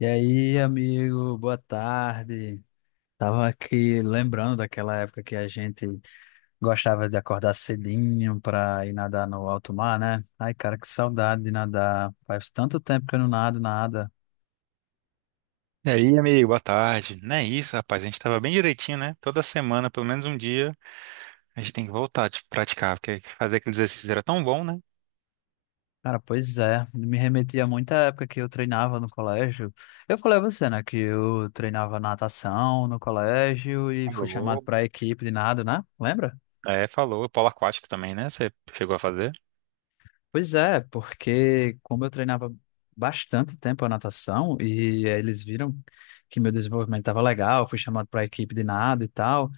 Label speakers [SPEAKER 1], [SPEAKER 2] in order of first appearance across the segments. [SPEAKER 1] E aí, amigo, boa tarde. Tava aqui lembrando daquela época que a gente gostava de acordar cedinho para ir nadar no alto mar, né? Ai, cara, que saudade de nadar. Faz tanto tempo que eu não nado nada.
[SPEAKER 2] E aí, amigo, boa tarde. Não é isso, rapaz. A gente tava bem direitinho, né? Toda semana, pelo menos um dia, a gente tem que voltar a praticar, porque fazer aqueles exercícios era tão bom, né?
[SPEAKER 1] Cara, pois é, me remetia muito à época que eu treinava no colégio. Eu falei a você, né, que eu treinava natação no colégio e fui chamado
[SPEAKER 2] Falou.
[SPEAKER 1] para a equipe de nado, né? Lembra?
[SPEAKER 2] É, falou. Polo aquático também, né? Você chegou a fazer?
[SPEAKER 1] Pois é, porque como eu treinava bastante tempo a natação e eles viram que meu desenvolvimento estava legal, fui chamado para a equipe de nado e tal,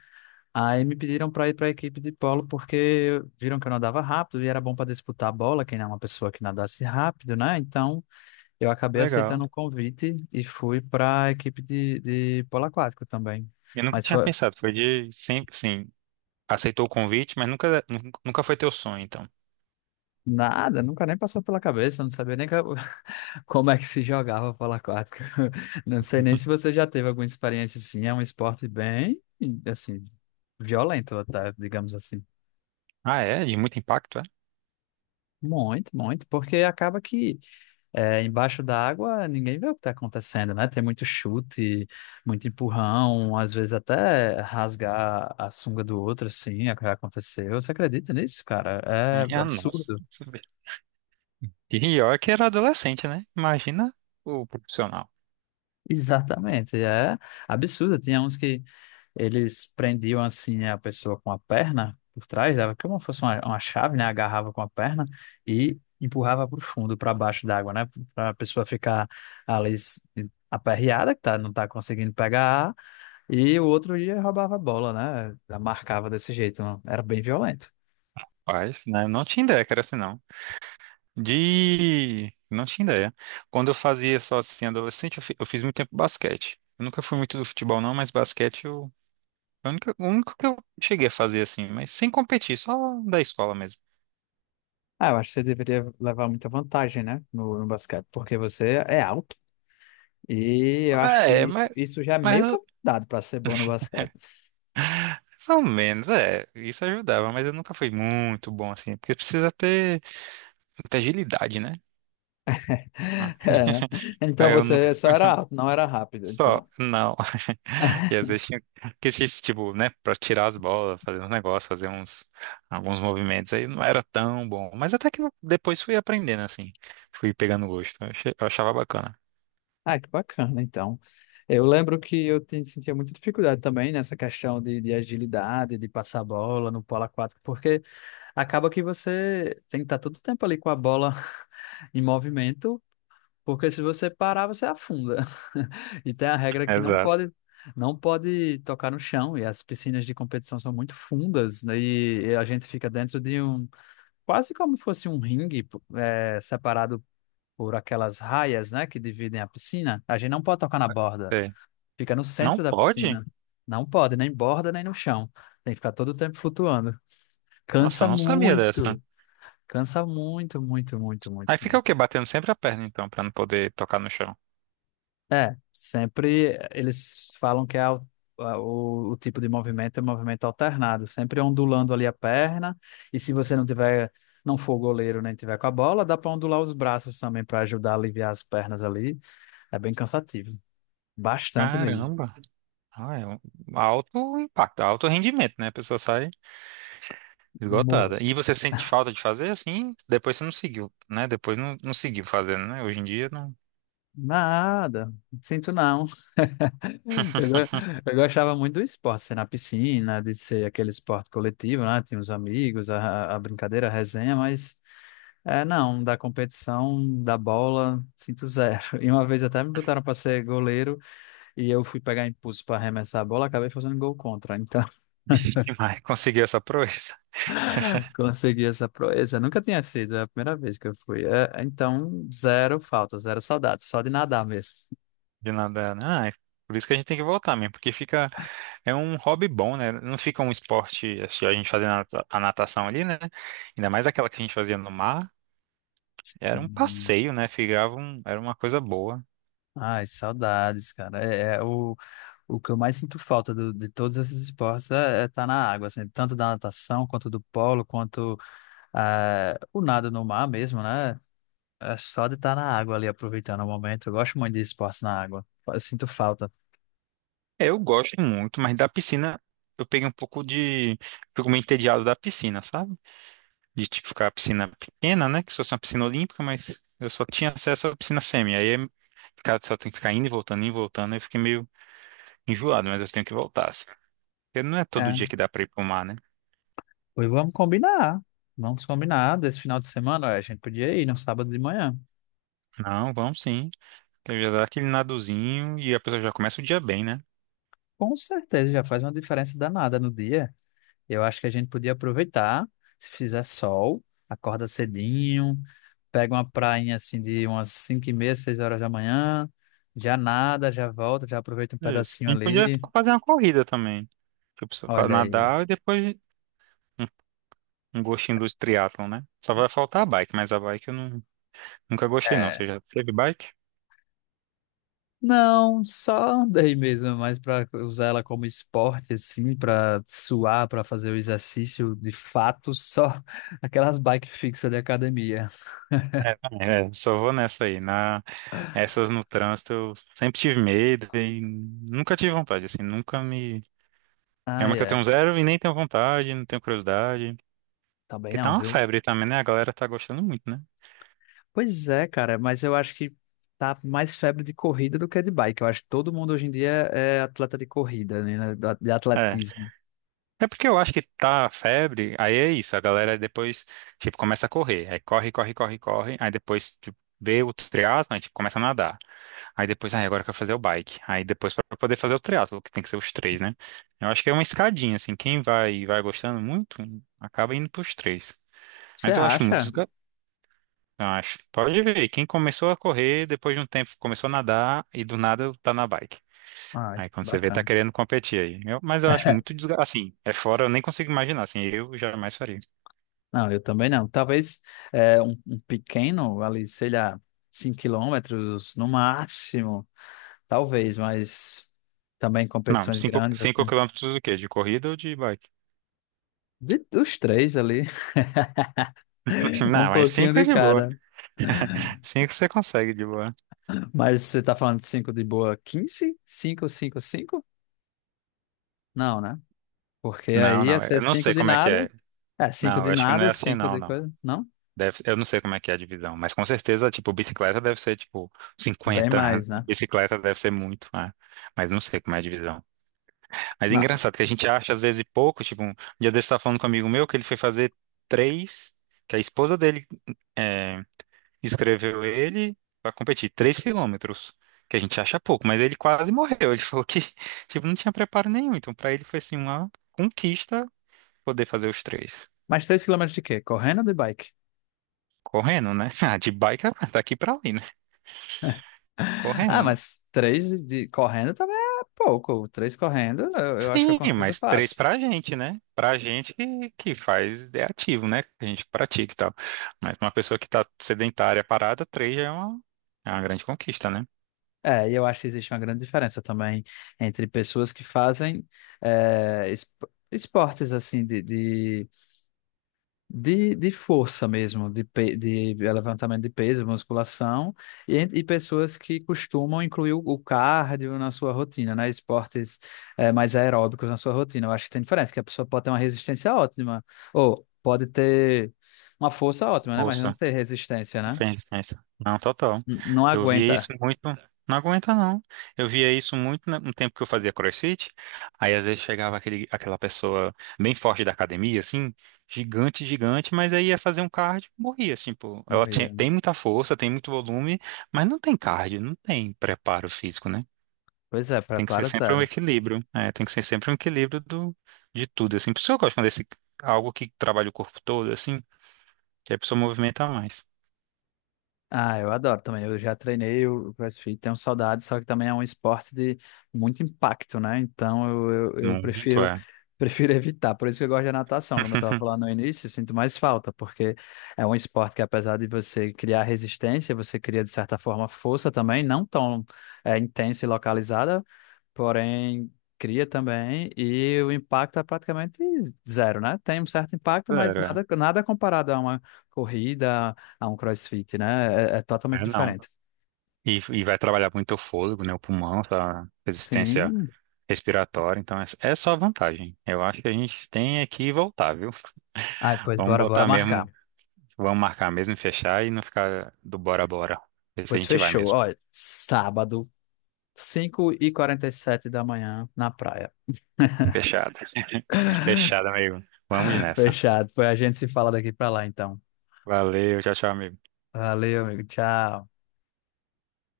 [SPEAKER 1] aí me pediram para ir para a equipe de polo porque viram que eu nadava rápido e era bom para disputar a bola, quem é uma pessoa que nadasse rápido, né? Então eu acabei
[SPEAKER 2] Legal.
[SPEAKER 1] aceitando o convite e fui para a equipe de polo aquático também.
[SPEAKER 2] Eu nunca
[SPEAKER 1] Mas
[SPEAKER 2] tinha
[SPEAKER 1] foi.
[SPEAKER 2] pensado. Foi de sempre, sim, aceitou o convite, mas nunca, nunca foi teu sonho, então.
[SPEAKER 1] Nada, nunca nem passou pela cabeça, não sabia nem como é que se jogava polo aquático. Não sei nem se você já teve alguma experiência assim, é um esporte bem, assim, violento, tá? Digamos assim.
[SPEAKER 2] Ah, é? De muito impacto, é?
[SPEAKER 1] Muito, muito, porque acaba que embaixo da água ninguém vê o que está acontecendo, né? Tem muito chute, muito empurrão, às vezes até rasgar a sunga do outro, assim, é o que aconteceu. Você acredita nisso, cara? É
[SPEAKER 2] Minha nossa.
[SPEAKER 1] absurdo.
[SPEAKER 2] E pior que era adolescente, né? Imagina o profissional.
[SPEAKER 1] Exatamente, é absurdo. Tinha uns que eles prendiam assim a pessoa com a perna por trás, dava como se fosse uma chave, né? Agarrava com a perna e empurrava para o fundo, para baixo d'água, né? Para a pessoa ficar ali aperreada, que tá, não tá conseguindo pegar ar, e o outro ia roubava a bola, né? Já marcava desse jeito, era bem violento.
[SPEAKER 2] Rapaz, né? Não tinha ideia que era assim, não. De. Não tinha ideia. Quando eu fazia só assim, adolescente, eu fiz muito tempo basquete. Eu nunca fui muito do futebol, não, mas basquete é o único que eu cheguei a fazer assim, mas sem competir, só da escola mesmo.
[SPEAKER 1] Ah, eu acho que você deveria levar muita vantagem, né? No basquete, porque você é alto e eu acho que
[SPEAKER 2] É, mas,
[SPEAKER 1] isso já é
[SPEAKER 2] mas
[SPEAKER 1] meio que um dado para ser bom no basquete.
[SPEAKER 2] mais ou menos, é. Isso ajudava, mas eu nunca fui muito bom assim, porque precisa ter muita agilidade, né?
[SPEAKER 1] É, né? Então
[SPEAKER 2] Aí eu nunca.
[SPEAKER 1] você só era alto, não era rápido,
[SPEAKER 2] Só,
[SPEAKER 1] então.
[SPEAKER 2] não. E às vezes tinha que assistir, tipo, né, pra tirar as bolas, fazer uns negócios, alguns movimentos. Aí não era tão bom. Mas até que eu depois fui aprendendo, assim. Fui pegando gosto. Eu achava bacana.
[SPEAKER 1] Ah, que bacana, então. Eu lembro que sentia muita dificuldade também nessa questão de agilidade, de passar a bola no polo aquático, porque acaba que você tem que estar todo o tempo ali com a bola em movimento, porque se você parar, você afunda. E tem a regra que não
[SPEAKER 2] Exato.
[SPEAKER 1] pode não pode tocar no chão, e as piscinas de competição são muito fundas, né, e a gente fica dentro de um quase como fosse um ringue, separado por aquelas raias, né, que dividem a piscina. A gente não pode tocar na borda,
[SPEAKER 2] Sei.
[SPEAKER 1] fica no
[SPEAKER 2] Não
[SPEAKER 1] centro da
[SPEAKER 2] pode?
[SPEAKER 1] piscina. Não pode, nem borda, nem no chão. Tem que ficar todo o tempo flutuando.
[SPEAKER 2] Nossa, eu
[SPEAKER 1] Cansa
[SPEAKER 2] não sabia dessa.
[SPEAKER 1] muito, cansa muito, muito, muito, muito.
[SPEAKER 2] Aí fica o quê? Batendo sempre a perna, então, pra não poder tocar no chão.
[SPEAKER 1] É, sempre eles falam que o tipo de movimento é movimento alternado, sempre ondulando ali a perna, e se você não for goleiro nem tiver com a bola, dá para ondular os braços também para ajudar a aliviar as pernas ali. É bem cansativo, bastante mesmo.
[SPEAKER 2] Caramba. Ah, é um alto impacto, alto rendimento, né? A pessoa sai.
[SPEAKER 1] Morra.
[SPEAKER 2] Esgotada. E você sente falta de fazer assim? Depois você não seguiu, né? Depois não seguiu fazendo, né? Hoje em dia não
[SPEAKER 1] Nada, sinto não. Eu, go- eu gostava muito do esporte, ser na piscina, de ser aquele esporte coletivo, né? Tinha os amigos, a brincadeira, a resenha, mas. É, não, da competição, da bola, sinto zero. E uma vez até me botaram para ser goleiro e eu fui pegar impulso para arremessar a bola, acabei fazendo gol contra. Então,
[SPEAKER 2] quem vai conseguir essa proeza
[SPEAKER 1] consegui essa proeza. Nunca tinha sido, é a primeira vez que eu fui. É, então, zero falta, zero saudades, só de nadar mesmo.
[SPEAKER 2] de nadar, né? Ah, é por isso que a gente tem que voltar mesmo, porque fica. É um hobby bom, né? Não fica um esporte, assim, a gente fazendo a natação ali, né? Ainda mais aquela que a gente fazia no mar. Era um
[SPEAKER 1] Hum.
[SPEAKER 2] passeio, né? Era uma coisa boa.
[SPEAKER 1] Ai, saudades, cara. O que eu mais sinto falta de todos esses esportes é estar na água, assim, tanto da natação, quanto do polo, quanto o nado no mar mesmo, né? É só de estar na água ali, aproveitando o momento. Eu gosto muito de esportes na água. Eu sinto falta.
[SPEAKER 2] É, eu gosto muito, mas da piscina eu peguei um pouco de. Fico meio entediado da piscina, sabe? De tipo ficar a piscina pequena, né? Que só fosse uma piscina olímpica, mas eu só tinha acesso à piscina semi. Aí ficar, só tem que ficar indo e voltando, indo e voltando. Aí eu fiquei meio enjoado, mas eu tenho que voltar, assim. Porque não é todo
[SPEAKER 1] É.
[SPEAKER 2] dia que dá pra ir pro mar, né?
[SPEAKER 1] Pois vamos combinar. Vamos combinar. Desse final de semana, olha, a gente podia ir no sábado de manhã.
[SPEAKER 2] Não, vamos sim. Então já dá aquele nadozinho e a pessoa já começa o dia bem, né?
[SPEAKER 1] Com certeza, já faz uma diferença danada no dia. Eu acho que a gente podia aproveitar. Se fizer sol, acorda cedinho, pega uma prainha assim de umas 5h30, 6h da manhã. Já nada, já volta, já aproveita um
[SPEAKER 2] Isso.
[SPEAKER 1] pedacinho
[SPEAKER 2] A gente podia
[SPEAKER 1] ali.
[SPEAKER 2] fazer uma corrida também. Que a pessoa
[SPEAKER 1] Olha aí, ó.
[SPEAKER 2] nadar e depois um, um gostinho do triatlon, né? Só vai faltar a bike, mas a bike eu não, nunca gostei, não.
[SPEAKER 1] É,
[SPEAKER 2] Você já teve bike?
[SPEAKER 1] não, só andei mesmo, é mais para usar ela como esporte, assim, para suar, para fazer o exercício de fato, só aquelas bike fixas de academia.
[SPEAKER 2] É, também. É, só vou nessa aí. Essas no trânsito eu sempre tive medo e nunca tive vontade, assim, nunca me. É
[SPEAKER 1] Ah,
[SPEAKER 2] uma que eu
[SPEAKER 1] é.
[SPEAKER 2] tenho zero e nem tenho vontade, não tenho curiosidade.
[SPEAKER 1] Também
[SPEAKER 2] Porque tá
[SPEAKER 1] não,
[SPEAKER 2] uma
[SPEAKER 1] viu?
[SPEAKER 2] febre também, né? A galera tá gostando muito, né?
[SPEAKER 1] Pois é, cara, mas eu acho que tá mais febre de corrida do que de bike. Eu acho que todo mundo hoje em dia é atleta de corrida, né? Né, de
[SPEAKER 2] É.
[SPEAKER 1] atletismo.
[SPEAKER 2] É porque eu acho que tá febre, aí é isso, a galera depois, tipo, começa a correr. Aí corre, corre, corre, corre. Aí depois tipo, vê o triatlo, aí tipo, começa a nadar. Aí depois, aí agora eu quero fazer o bike. Aí depois pra poder fazer o triatlo, que tem que ser os três, né? Eu acho que é uma escadinha, assim, quem vai gostando muito, acaba indo pros três.
[SPEAKER 1] Você
[SPEAKER 2] Mas eu acho muito
[SPEAKER 1] acha?
[SPEAKER 2] desgastante. Acho. Pode ver, quem começou a correr, depois de um tempo começou a nadar e do nada tá na bike.
[SPEAKER 1] Ah,
[SPEAKER 2] Aí quando você vê, tá
[SPEAKER 1] bacana.
[SPEAKER 2] querendo competir aí. Mas eu acho muito desgastante. Assim, é fora, eu nem consigo imaginar. Assim, eu jamais faria.
[SPEAKER 1] Não, eu também não. Talvez um pequeno, ali, sei lá, 5 quilômetros no máximo. Talvez, mas também
[SPEAKER 2] Não,
[SPEAKER 1] competições
[SPEAKER 2] 5
[SPEAKER 1] grandes,
[SPEAKER 2] cinco,
[SPEAKER 1] assim.
[SPEAKER 2] quilômetros do quê? De corrida ou de bike?
[SPEAKER 1] De, dos três ali, um
[SPEAKER 2] Não, mas
[SPEAKER 1] pouquinho
[SPEAKER 2] 5 é
[SPEAKER 1] de
[SPEAKER 2] de boa.
[SPEAKER 1] cada.
[SPEAKER 2] Cinco você consegue de boa.
[SPEAKER 1] Mas você tá falando de 5 de boa, 15, cinco, cinco, cinco? Não, né? Porque
[SPEAKER 2] Não,
[SPEAKER 1] aí ia
[SPEAKER 2] não,
[SPEAKER 1] ser
[SPEAKER 2] eu não
[SPEAKER 1] 5
[SPEAKER 2] sei
[SPEAKER 1] de
[SPEAKER 2] como é que é.
[SPEAKER 1] nada. É, 5
[SPEAKER 2] Não, eu
[SPEAKER 1] de
[SPEAKER 2] acho que não é
[SPEAKER 1] nada,
[SPEAKER 2] assim,
[SPEAKER 1] 5
[SPEAKER 2] não,
[SPEAKER 1] de
[SPEAKER 2] não.
[SPEAKER 1] coisa. Não?
[SPEAKER 2] Deve, eu não sei como é que é a divisão, mas com certeza, tipo, bicicleta deve ser, tipo,
[SPEAKER 1] Bem
[SPEAKER 2] 50.
[SPEAKER 1] mais, né?
[SPEAKER 2] Bicicleta deve ser muito, né? Mas não sei como é a divisão. Mas é
[SPEAKER 1] Não.
[SPEAKER 2] engraçado que a gente acha, às vezes, pouco. Tipo, um dia desse eu tava falando com um amigo meu que ele foi fazer três, que a esposa dele é, escreveu ele pra competir, 3 km, que a gente acha pouco, mas ele quase morreu. Ele falou que, tipo, não tinha preparo nenhum. Então, pra ele foi, assim, uma conquista poder fazer os três.
[SPEAKER 1] Mas 3 quilômetros de quê? Correndo ou de bike?
[SPEAKER 2] Correndo, né? Ah, de bike, ah, daqui pra ali, né?
[SPEAKER 1] Ah,
[SPEAKER 2] Correndo, né?
[SPEAKER 1] mas 3 de correndo também é pouco. Três correndo, eu acho que eu
[SPEAKER 2] Sim,
[SPEAKER 1] consigo, eu
[SPEAKER 2] mas três
[SPEAKER 1] faço.
[SPEAKER 2] pra gente, né? Pra gente que faz, é ativo, né? Que a gente pratica e tal. Mas uma pessoa que tá sedentária, parada, três já é uma grande conquista, né?
[SPEAKER 1] É, e eu acho que existe uma grande diferença também entre pessoas que fazem é, es- esportes assim de força mesmo, de levantamento de peso, musculação, e pessoas que costumam incluir o cardio na sua rotina, né? Esportes mais aeróbicos na sua rotina. Eu acho que tem diferença, que a pessoa pode ter uma resistência ótima, ou pode ter uma força ótima, né?
[SPEAKER 2] Ou
[SPEAKER 1] Mas não ter resistência, né?
[SPEAKER 2] sem distância. Não, total.
[SPEAKER 1] Não
[SPEAKER 2] Eu via
[SPEAKER 1] aguenta.
[SPEAKER 2] isso muito. Não aguenta, não. Eu via isso muito no tempo que eu fazia CrossFit. Aí às vezes chegava aquela pessoa bem forte da academia, assim, gigante, gigante, mas aí ia fazer um cardio, morria, assim, pô. Ela tinha-
[SPEAKER 1] Morrer.
[SPEAKER 2] tem muita força, tem muito volume, mas não tem cardio, não tem preparo físico, né?
[SPEAKER 1] Pois é,
[SPEAKER 2] Tem que ser
[SPEAKER 1] prepara
[SPEAKER 2] sempre um
[SPEAKER 1] zero.
[SPEAKER 2] equilíbrio. É, tem que ser sempre um equilíbrio de tudo, assim. Por isso que eu gosto quando algo que trabalha o corpo todo, assim, que a pessoa movimenta mais.
[SPEAKER 1] Ah, eu adoro também. Eu já treinei o CrossFit, tenho saudade, só que também é um esporte de muito impacto, né? Então eu
[SPEAKER 2] Muito
[SPEAKER 1] prefiro
[SPEAKER 2] é.
[SPEAKER 1] prefiro evitar. Por isso que eu gosto da natação, como eu estava falando no início, eu sinto mais falta, porque é um esporte que apesar de você criar resistência, você cria de certa forma força também, não tão intensa e localizada, porém cria também e o impacto é praticamente zero, né? Tem um certo impacto, mas
[SPEAKER 2] Zero, é.
[SPEAKER 1] nada nada comparado a uma corrida a um CrossFit, né? É, é totalmente
[SPEAKER 2] É, não.
[SPEAKER 1] diferente.
[SPEAKER 2] E vai trabalhar muito o fôlego, né? O pulmão, a resistência
[SPEAKER 1] Sim.
[SPEAKER 2] respiratória. Então, é só vantagem. Eu acho que a gente tem aqui voltar, viu?
[SPEAKER 1] Ai, pois
[SPEAKER 2] Vamos
[SPEAKER 1] bora, bora
[SPEAKER 2] botar
[SPEAKER 1] marcar.
[SPEAKER 2] mesmo, vamos marcar mesmo, fechar e não ficar do bora bora. Ver se a
[SPEAKER 1] Pois
[SPEAKER 2] gente vai
[SPEAKER 1] fechou.
[SPEAKER 2] mesmo.
[SPEAKER 1] Olha, sábado, 5h47 da manhã, na praia.
[SPEAKER 2] Fechado. Fechado, amigo. Vamos nessa.
[SPEAKER 1] Fechado. Pois a gente se fala daqui pra lá, então.
[SPEAKER 2] Valeu, tchau, tchau, amigo.
[SPEAKER 1] Valeu, amigo. Tchau.